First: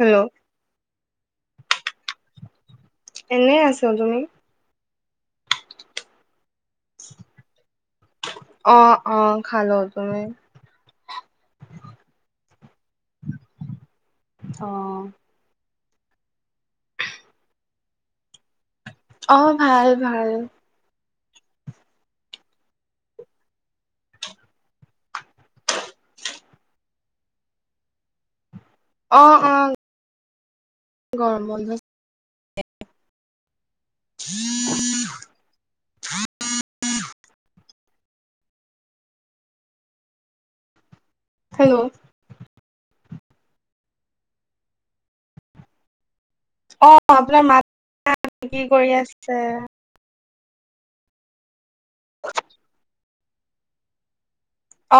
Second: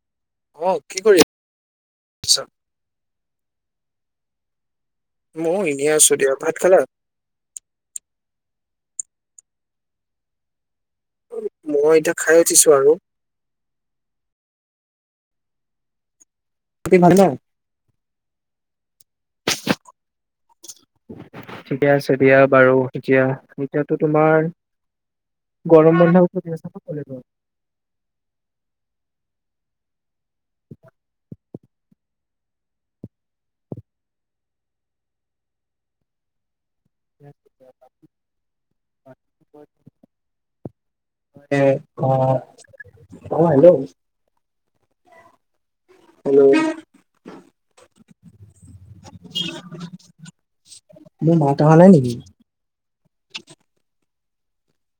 Hello অ কি কৰি আছ এনেই আছো তুমি মই এনেই আছো দেয়া ভাত খালা অ অ খালো উম মই এতিয়া খাই উঠিছো আৰু অ বাকি ভাল ন অ ভাল ভাল ঠিকে আছে দিয়া বাৰু এতিয়া এতিয়াতো তোমাৰ গৰম বন্ধ চ অ অ গৰম বন্ধ [inaudible] [inaudible] হেল্ল' অ অ হেল্ল' হেল্ল' অ আপোনাৰ মা কি কৰি আছে মোৰ মাট অহ নাই নেকি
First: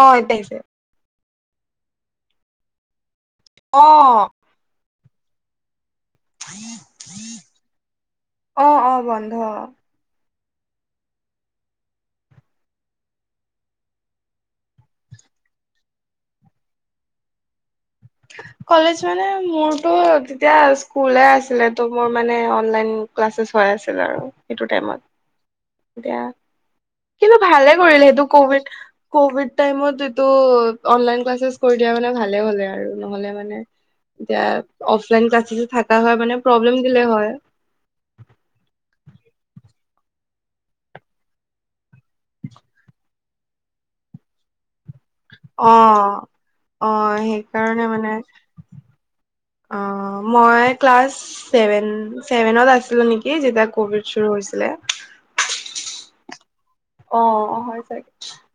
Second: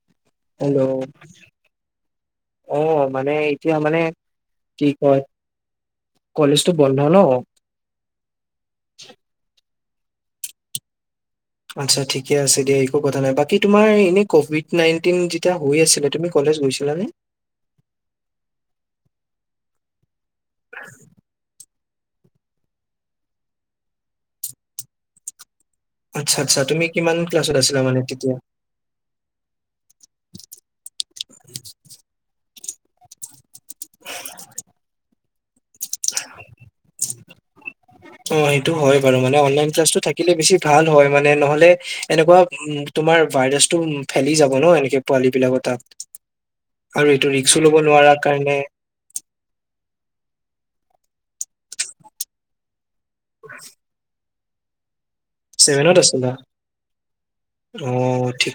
অ এতিয়া আহিছে অ অ মানে এতিয়া অ মানে কি হয় কলেজটো বন্ধ ন অ অ বন্ধ আচ্ছা ঠিকে আছে দিয়া একো কথা নাই বাকী তোমাৰ এনে কভিড নাইনটিন যেতিয়া হৈ আছিলে তুমি গৈছিলা নে কলেজ মানে মোৰটো তেতিয়া স্কুল আছিলে মোৰ মানে অনলাইন ক্লাচেচ হৈ আছিল আৰু সেইটো টাইমত এতিয়া আচ্ছা আচ্ছা তুমি কিমান কিন্তু ক্লাছত ভালে আছিলা মানে কৰিলে সেইটো তেতিয়া কভিড কভিড টাইমত এইটো অনলাইন ক্লাছ কৰি দিয়া মানে ভালে হলে আৰু নহলে মানে এতিয়া অফলাইন ক্লাছছ থাকা হয় মানে প্ৰব্লেম দিলে হয় অ সেইটো হয় বাৰু মানে অনলাইন ক্লাছটো থাকিলে বেছি ভাল হয় মানে নহলে এনেকুৱা তোমাৰ ভাইৰাছটো উ ফেলি যাব ন এনেকে পোৱালী বিলাকৰ অ তাত অ আৰু এইটো ৰিক্সু ল'ব সেইকাৰণে মানে নোৱাৰা কাৰণে অ মই ক্লাছ ভেন ছেভেনত আছিলো নেকি যেতিয়া কভিড চুৰো হৈছিলে ছেভেনত আছিলা অ হয় অ চাগে। ঠিক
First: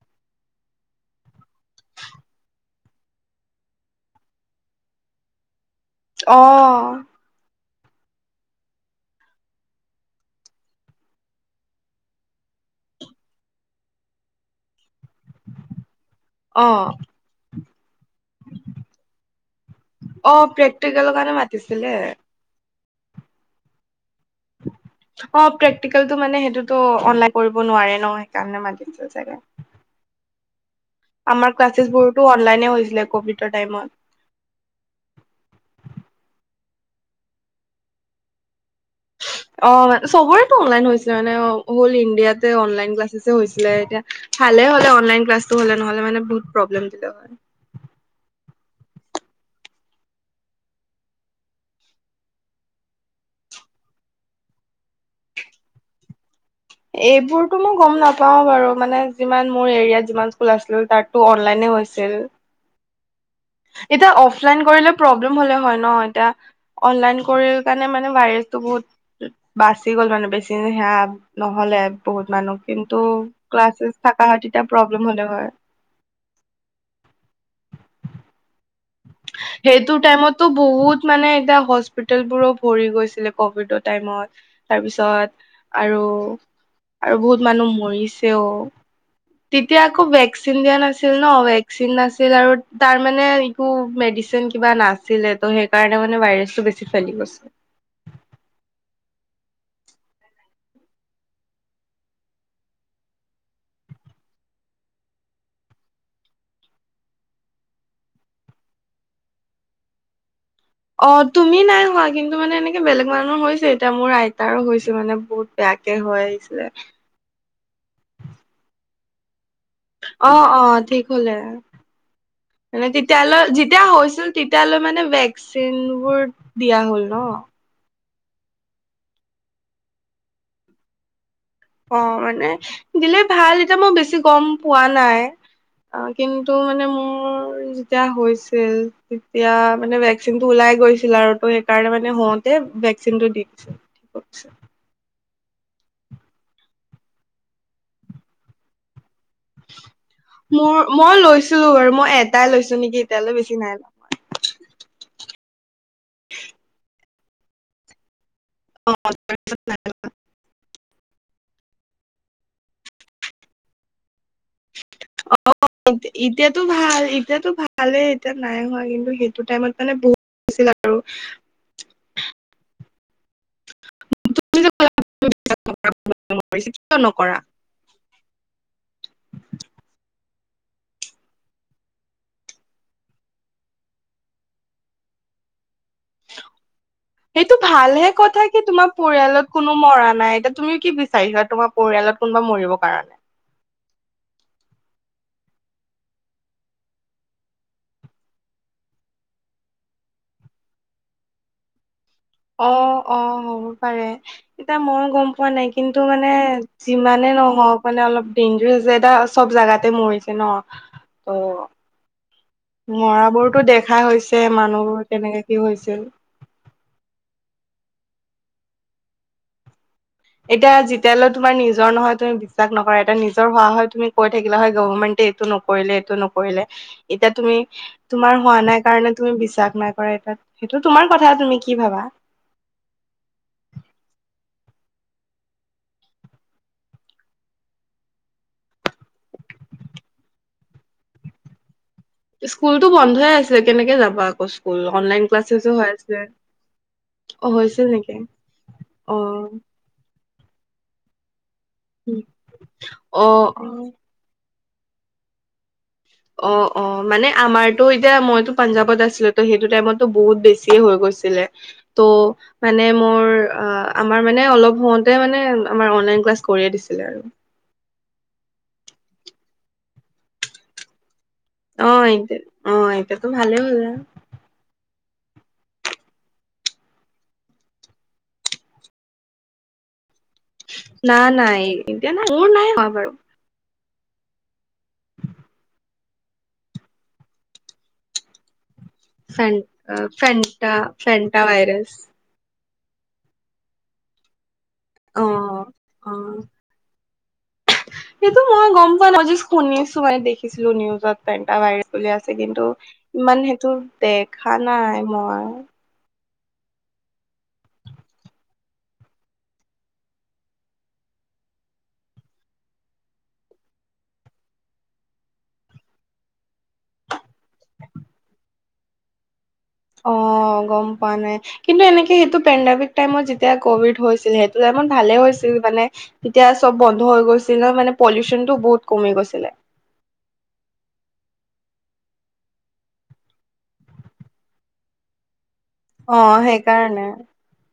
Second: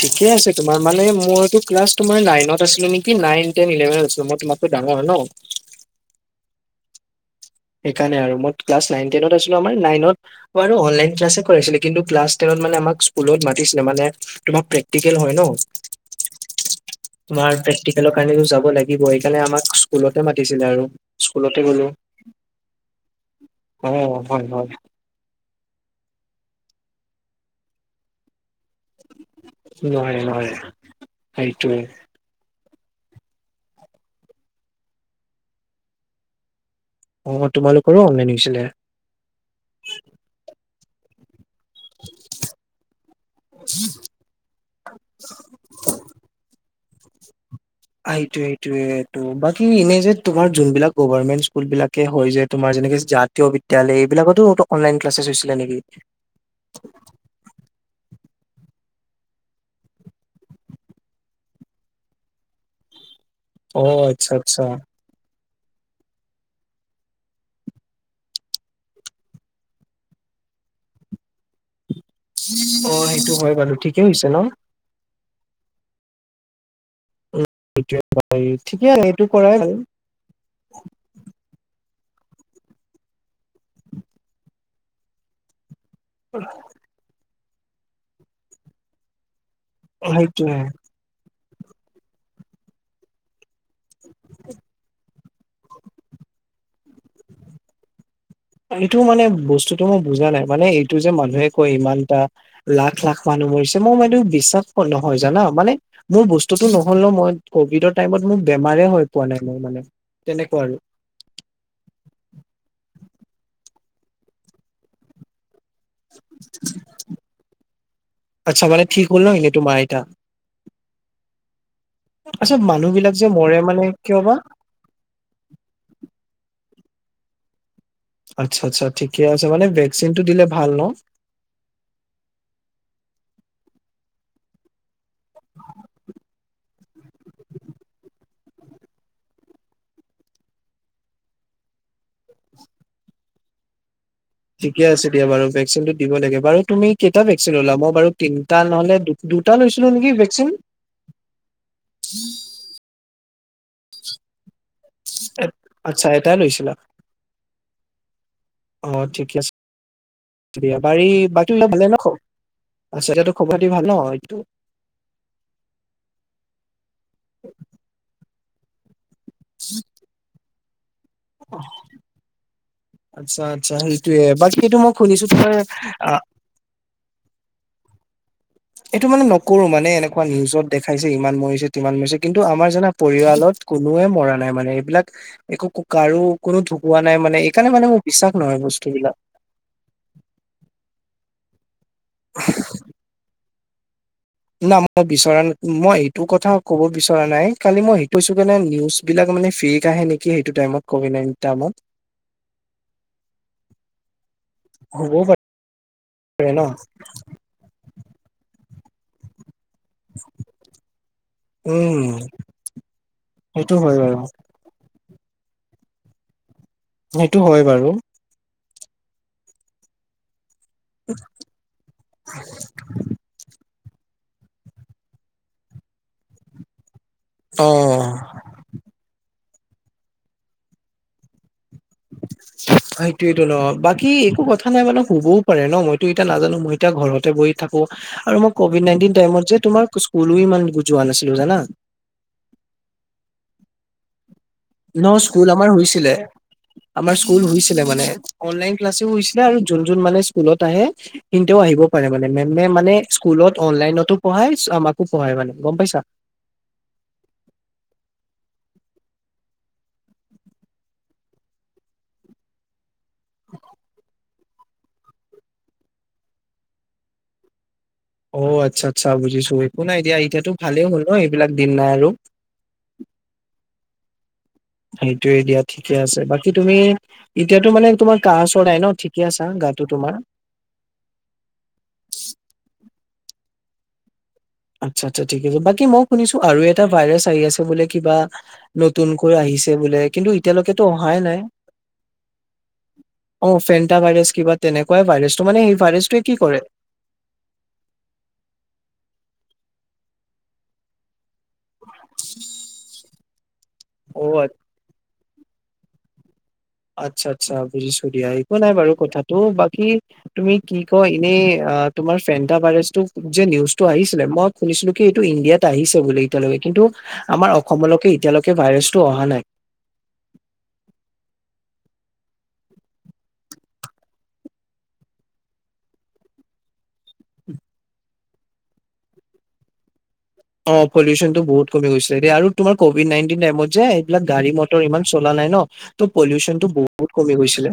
ঠিকে আছে তোমাৰ মানে মইতো ক্লাছ নাইনত আছিলো নেকি নাইন টেন ইলেভেনত আছিলো মই তোমাত কৈ ডাঙৰ হয় ন অ সেইকাৰণে আৰু মই ক্লাছ নাইন টেনত আছিলো আমাৰ নাইনত অনলাইন ক্লাছ কৰাইছিলে কিন্তু ক্লাছ টেনত মানে আমাক স্কুলত মাতিছিলে মানে তোমাৰ প্ৰেক কেল হয় ন অ তোমাৰ টিকেলৰ কাৰণে যাব লাগিব সেইকাৰণে আমাক স্কুলতে অ মাতিছিলে আৰু প্ৰেক্টিকেলৰ কাৰণে স্কুলতে মাতিছিলে। গ'লো অ হয় হয় অ প্ৰেক্টিকেলটো মানে সেইটোতো অনলাইন কৰিব নোৱাৰে ন সেইকাৰণে মাতিছিল চাগে নোৱাৰে নোৱাৰে আমাৰ সেইটোৱে ক্লাছেছ বোৰতো অনলাইনে হৈছে কভিডৰ টাইমত অ তোমালোকৰো অনলাইন হৈছিলে অ মান চবৰেটো অনলাইন হৈছে মানে অ হ'ল ইণ্ডিয়াতে অনলাইন ক্লাছেছ হৈছিলে এতিয়া ভালে হ'লে অনলাইন ক্লাছটো হ'লে নহ'লে মানে বহুত প্ৰব্লেম হলে হয় এইটো টোয়েইটো এই বাকী এনে যে তোমাৰ যোনবিলাক গভমেন্ট স্কুল বিলাকে হয় যে তোমাৰ যেনেকে জাতীয় বিদ্যালয় এইবিলাকতো অনলাইন ক্লাছছ হৈছিলে নেকি এইবোৰতো মই গম নাপাওঁ বাৰু মানে যিমান মোৰ এৰিয়াত যিমান স্কুল আছিলো তাতো অনলাইনে হৈছিল অ এতিয়া আচ্ছা অফলাইন আচ্ছা কৰিলে প্ৰব্লেম হলে হয় ন এতিয়া অনলাইন কৰি কাৰণে মানে ভাইৰাছটো বহুত বাচি গ'ল মানে বেছি সেয়া নহলে বহুত মানুহ অ কিন্তু সেইটো হয় বাৰু ক্লাছেছ ঠিকে হৈছে থকা ন হয় তেতিয়া প্ৰব্লেম হলে হয় [unintelligible] এইটো কৰাই ভাল সেইটো টাইমততো বহুত মানে এতিয়া হস্পিতেলবোৰো ভৰি গৈছিলে কভিডৰ টাইমত তাৰপিছত আৰু আৰু বহুত মানুহ মৰিছেও তেতিয়া আকৌ সেইটোৱে ভেকচিন দিয়া নাছিল ন ভেকচিন নাছিল আৰু তাৰ মানে মেডিচিন কিবা নাছিলে ত সেইকাৰণে মানে ভাইৰাছটো বেছি ফেলি গৈছে এইটো মানে বস্তুতটো মই বুজা নাই মানে এইটো যে মানুহে কয় ইমান এটা লাখ লাখ মানুহ মই বিশ্বাস নহয় জানা মানে মোৰ বস্তুতটো নহ'ল ন মই কভিডৰ টাইমত মোৰ বেমাৰে হৈ পোৱা নাই মোৰ মানে তেনেকে অ তুমি নাই হোৱা কিন্তু মানে এনেকে বেলেগ মানুহৰ হৈছে এতিয়া মোৰ আইতাৰো হৈছে মানে বহুত বেয়াকে হৈ আহিছিলে আচ্ছা মানে ঠিক হল না অ অ ঠিক হলে আচ্ছা মানে মানুহ বিলাক যে তেতিয়ালৈ মৰে মানে যেতিয়া কিয় হৈছিল বা তেতিয়ালৈ মানে ভেকচিনবোৰ দিয়া হ'ল ন আচ্ছা আচ্ছা ঠিকে আছে মানে ভেকচিনটো দিলে ভাল ন অ মানে দিলে ভাল এতিয়া মই বেছি গম পোৱা নাই কিন্তু মানে মোৰ যেতিয়া হৈছিল তেতিয়া মানে ভেকচিনটো ওলাই গৈছিল আৰু ত সেইকাৰণে মানে হওঁতে ভেকচিনটো দি দিছিল ঠিকে আছে দিয়া বাৰু ভেকচিনটো দিব লাগে বাৰু তুমি কেইটা ভেকচিন ললা মই বাৰু তিনিটা নহলে দুটা লৈছিলো নেকি ভেকচিন মোৰ মই লৈছিলো বাৰু মই এটাই লৈছো নেকি এতিয়ালৈ বেছি কি নাই আচ্ছা এটাই লৈছিলা অ ঠিকে আছে বাৰী বাকী ভালে ন খবৰ খাতি ভাল ন এইটো অ এতিয়াতো ভাল এতিয়াতো ভালে এতিয়া নাই হোৱা কিন্তু সেইটো টাইমত মানে বহুত আছিল আৰু আচ্ছা আচ্ছা সেইটোয়ে বাকী তুমি যে এইটো মই শুনিছো তোমাৰ আহ কৰা এইটো মানে নকৰো মানে এনেকোৱা নিউজত দেখাইছে ইমান মৰিছে তিমান মৰিছে কিন্তু আমাৰ জানা পৰিয়ালত কোনোৱে মৰা নাই মানে এইবিলাক একো কাৰো কোনো ঢুকোৱা নাই মানে সেইটো এইকাৰণে মানে ভাল মোৰ হে বিশ্বাস কথা নহয় কি তোমাৰ বস্তুবিলাক পৰিয়ালত কোনো মৰা নাই এতিয়া তুমি কি কি বিচাৰিছ তোমাৰ পৰিয়ালত কোনোবা মৰিব কাৰণে না মই বিচৰা ন মই এইটো কথা ক'ব বিচৰা নাই কালি মই সেইটো কৈছো কেনে নিউজ বিলাক মানে ফ্ৰীত আহে নেকি সেইটো টাইমত কভিড নাইটিন টাইমত অ অ হ'ব পাৰে এতিয়া মই হ'বও গম পোৱা নাই কিন্তু মানে পাৰে ন যিমানে নহওক মানে অলপ ডেইনজাৰ যে এটা চব জেগাতে মৰিছে ন ত উম মৰাবোৰতো সেইটো হয় দেখাই বাৰু হৈছে মানুহবোৰ কেনেকে কি হৈছিল সেইটো হয় বাৰু এতিয়া যেতিয়ালৈ তোমাৰ নিজৰ নহয় তুমি বিশ্বাস নকৰা এতিয়া নিজৰ হোৱা হয় তুমি কৈ থাকিলা হয় গভমেন্টে এইটো নকৰিলে এইটো নকৰিলে এতিয়া তুমি অ তোমাৰ হোৱা নাই কাৰণে তুমি বিশ্বাস নাই কৰা এটা সেইটো তোমাৰ কথা তুমি কি ভাবা? এইটোৱে ন বাকী একো কথা নাই মানে শুবও পাৰে ন মইতো এতিয়া নাজানো মই এতিয়া ঘৰতে বহি থাকো আৰু মই কভিড নাইনটিন টাইমত যে তোমাৰ স্কুলো ইমান যোৱা নাছিলো জানা স্কুলতো বন্ধই আছে কেনেকে যাবা আকৌ স্কুল ন অনলাইন স্কুল আমাৰ ক্লাছেছো হৈ আছে হৈছিলে আমাৰ স্কুল হৈছিলে মানে অনলাইন ক্লাছও হৈছিলে অ', আৰু যোন যোন মানে স্কুলত আহে কিন্তু আহিব পাৰে মানে মেমে মানে অ', স্কুলত অনলাইনতো পঢ়াই আমাকো পঢ়াই মানে গম পাইছা। অ অ মানে আমাৰতো এতিয়া মইতো পাঞ্জাৱত আছিলো তো সেইটো টাইমতো বহুত বেছিয়ে হৈ গল ছিলে ত মানে মোৰ অ আমাৰ মানে অলপ হওঁতে মানে আমাৰ অনলাইন ক্লাছ কৰিয়ে দিছিলে আৰু অ আচ্ছা আচ্ছা বুজিছো একো নাই এতিয়া এতিয়াতো ভালেই হ'ল ন এইবিলাক দিন নাই অহ আৰু এতি অ এতিয়াতো ভালেই হ'ল আ সেইটোয়ে দিয়া ঠিকে আছে বাকী তুমি এতিয়াতো মানে তোমাৰ কাহ চৰ নাই ঠিকে আছা গাটো তোমাৰ নাই নাই এতিয়া নাই মোৰ নাই হোৱা বাৰু আচ্ছা আচ্ছা ঠিক আছে বাকী মই শুনিছো আৰু এটা ভাইৰাছ আহি আছে বোলে কিবা নতুনকৈ ফেন আহিছে বোলে কিন্তু ফেণ্টা এতিয়ালৈকেতো অহাই নাই ফেণ্টা ভাইৰাছ। অ ফেণ্টা ভাইৰাছ কিবা তেনেকোৱাই ভাইৰাছটো মানে অ', সেই ভাইৰাছটোৱে কি অ'। কৰে সেইটো মই গম পোৱা নাই মই জাষ্ট শুনিছো মানে দেখিছিলো নিউজত পেণ্টা ভাইৰাছ চলি আছে কিন্তু ইমান সেইটো অ' আ- দেখা নাই মই আচ্ছা আচ্ছা বুজিছো দিয়া একো নাই বাৰু কথাতো বাকি তুমি কি কয় এনে অ তোমাৰ ফেণ্টা ভাইৰাছটো যে নিউজটো আহিছিলে মই শুনিছিলো কি এইটো ইণ্ডিয়াত আহিছে বুলি এতিয়ালৈকে কি কিন্তু আমাৰ অসমলৈকে এতিয়ালৈকে ভাইৰাছটো অহা নাই অ অ গম পোৱা নাই কিন্তু এনেকে সেইটো পেনডমিক টাইমত যেতিয়া কভিড হৈছিল সেইটো টাইমত ভালে হৈছিল মানে তেতিয়া চব বন্ধ হৈ গৈছিল ন মানে পলিউচনতটো বহুত কমি গৈছিলে অ পলিউচনটো বহুত কমি গৈছে আৰু তোমাৰ কভিড নাইনটিন টাইমত যে এইবিলাক গাড়ী মটৰ ইমান চলা নাই ন ত' অ পলিউচন টো সেইকাৰণে বহুত কমি গৈছিলে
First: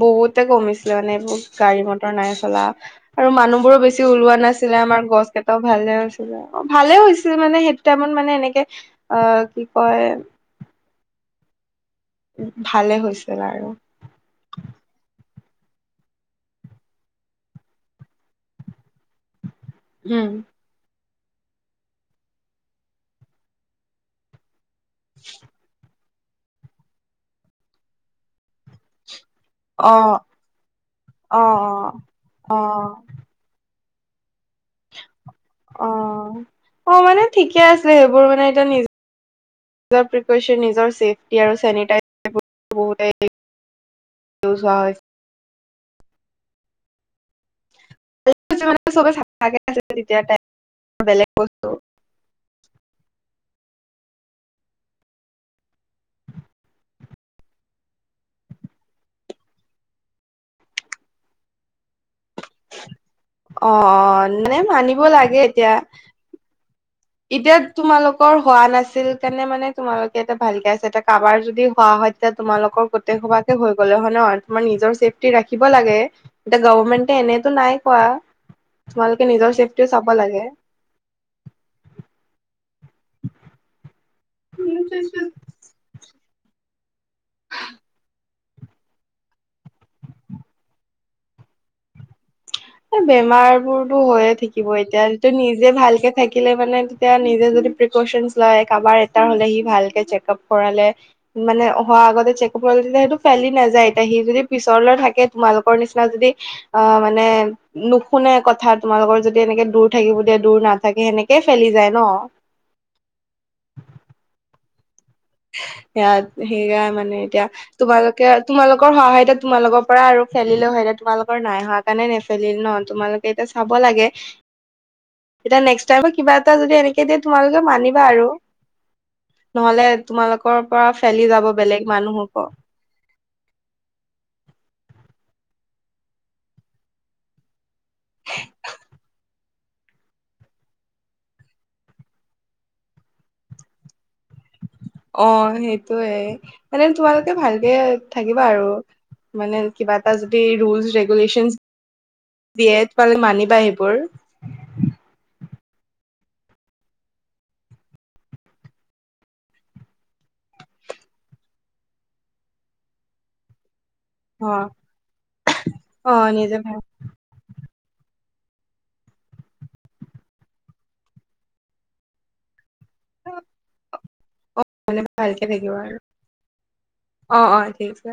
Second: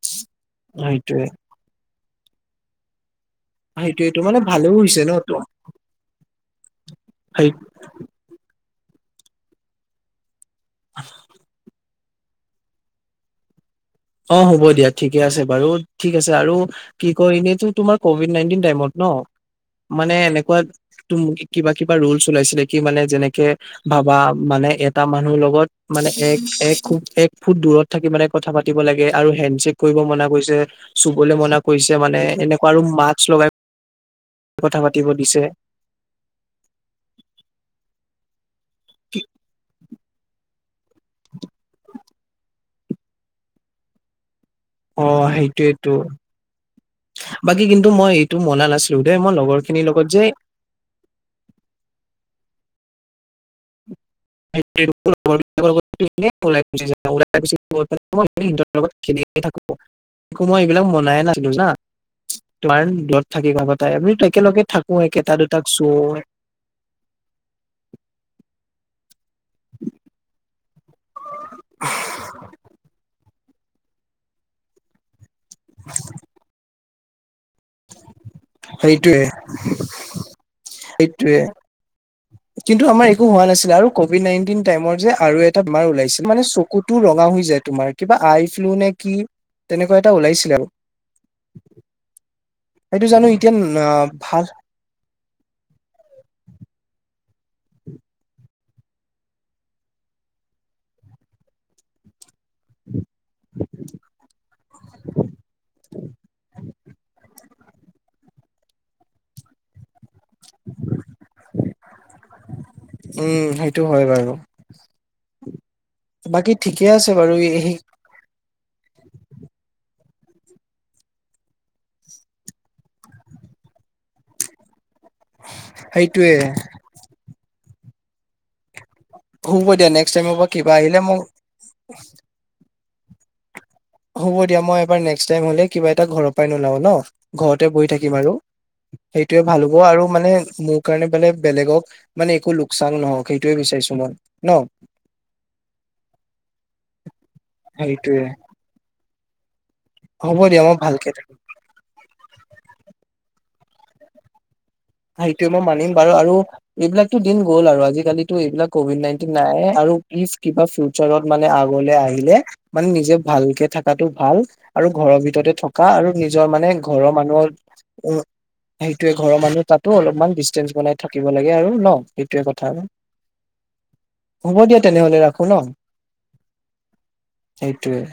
বহুতে কমিছিলে মানে সেইটোয়ে এইবোৰ গাড়ী মটৰ নাই চলা আৰু মানুহ বোৰো বেছি সেইটোয়েটো ওলোৱা মানে ভালো নাছিলে হৈছে আমাৰ ন গছ ত কেইটাও ভালে হৈছিলে ভালে হৈছিলে সেই মানে সেইটো টাইমত মানে এনেকে অ কি কয় [inaudible] ভালে হৈছিল আৰু অ হ'ব দিয়া ঠিকে আছে বাৰু ঠিক আছে আৰু কি কয় এনেইতো তোমাৰ কভিড নাইনটিন টাইমত ন মানে উম। এনেকুৱা তোম কিবা কিবা ৰোলচ ওলাইছিলে কি মানে যেনেকে ভাবা মানে এটা মানুহৰ লগত মানে এক এক এক ফুট দূৰত থাকি মানে কথা পাতিব লাগে। আৰু হেণ্ডছেক কৰিব অ', মনা কৰিছে চুবলৈ মনা কৰিছে অ', মানে এনেকুৱা আৰু অ', মাস্ক লগাই কথা পাতিব দিছে অ অ মানে ঠিকে আছিল সেইবোৰ মানে এতিয়া নিজ- নিজৰ প্ৰিপেয়চন নিজৰ ছেফটি আৰু চেনিতাই- বহুত [unintelligible] অ সেইটোৱেইতটো বাকী কিন্তু টো মই এইটো হৈছে মনা মানে নাছিলো চবে দেই মই চাফাকে লগৰ খিনিৰ আছিলে লগত তেতিয়া যে টাইম বেলেগ বস্তু [unintelligible] [unintelligible] একো মই এইবিলাক মনাই নাছিলো যানা তোমাৰ দূৰত থাকি অ', তাই আমো অ', মানে একেলগে থাকো মানিব এটা লাগে দুটাক এতিয়া। চুৰ এতিয়া তোমালোকৰ হোৱা নাছিল কাৰণে মানে তোমালোকে এটা ভালকে আছে এতিয়া কাৰবাৰ যদি হোৱা হয় তেতিয়া তোমালোকৰ গোটেই সোবাকে হৈ গ'লে হয় ন তোমাৰ নিজৰ চেফ ৰাখিব লাগে এতিয়া গভমেণ্টে এনে টো নাই কোৱা সেইটোয়ে তোমালোকে নিজৰ চেফটিও চাব লাগে সেইটোয়ে কিন্তু আমাৰ একো হোৱা নাছিলে আৰু কভিড নাইনটিন টাইমৰ যে আৰু এটা বেমাৰ ওলাইছিল মানে চকুতো ৰঙা হৈ যায় তোমাৰ কিবা আই ফ্লু নে কি তেনেকুৱা এটা ওলাইছিলে আৰু সেইটো জানো এতিয়া বেমাৰ ন বোৰতো হৈয়ে ভাল থাকিব এতিয়াটো নিজে ভালকে থাকিলে মানে তেতিয়া নি- নিজে যদি পেপেৰেচন লয় কাবাৰ এটা হলে ভালকে চেকাপ কৰালে মানে হোৱা আগতে ছেক ভল দিলে সেইটো ফেলি নাযায় এতিয়া সি যদি পিছৰলৈ থাকে তোমালোকৰ নিচিনা যদি অ মানে নুশুনে কথা তোমালোকৰ যদি এনেকে দূৰ থাকিব। দূৰ নাথাকে সেনেকেই ফেলি যায় উম সেইটো ন। হয় বাৰু ইয়াত বাকী ঠিকে সেইয়াই আছে মানে বাৰু এতিয়া তোমালোকে তোমালোকৰ সহায়ত তোমালোকৰ পৰা আৰু ফেলিলে হয় এ তোমালোকৰ নাই হোৱা কাৰণে নেফেলিল ন তোমালোকে এতিয়া চাব লাগে্ এতিয়া নেক্স টাইম সেইটোয়ে কিবা এটা যদি এনেকে দিয়ে তোমালোকে মানিবা আৰু সো কৈ নহলে দিয়া নেক তোমালোকৰ পৰা ফেলি যাব বেলেগ মানুহৰ ক হ'ব দিয়া মই এবাৰ নক্স টাই হলে কিবা এটা ঘৰৰ পৰাই নোলাওঁ ন ঘৰত ঘৰতে বহি থাকিম আৰু সেই- সেইটোৱে ভাল হ'ব আৰু মানে মোৰ কাৰণে বেলেগ বেলেগক মানে একো লোকচান নহওক সেইটোয়ে বিচাৰিছো ন মই ন অ সেইটোয়ে মানে তোমালোকে ভালকে সেইটোয়ে থাকিবা আৰু। মানে কিবা এটা হ'ব যদি দিয়া মই ৰুলচ ভালকে থাকিম ৰেগুলেশচন দিয়ে মানি বা সেইবোৰ মই সেইটোয়ে মানিম বাৰু আৰু এইবিলাকতো দিন গ'ল আৰু আজিকালিটো এইবিলাক কভিড নাইনটিন নাই আৰু পিছ কিবা ফিউচাৰত মানে আগলে আহিলে মানে নিজে ভালকে থা- তাতো ভাল অ আৰু ঘৰৰ ভিতৰতে থকা আৰু অ নিজৰ নিজে মানে ভাল ঘৰৰ মানুহৰ অ সেইটোয়ে ঘৰৰ মানুহে তাত ত অলপমান ডিচটেন্স বনাই থাকিব লাগে আৰু ন সেইটয়ে কথা আৰু হ'ব দিয়া মানে তেনেহ'লে ভালকে ৰাখোঁ ন। থাকিবা আৰু অ অ ঠিক সেইটোৱে আছে।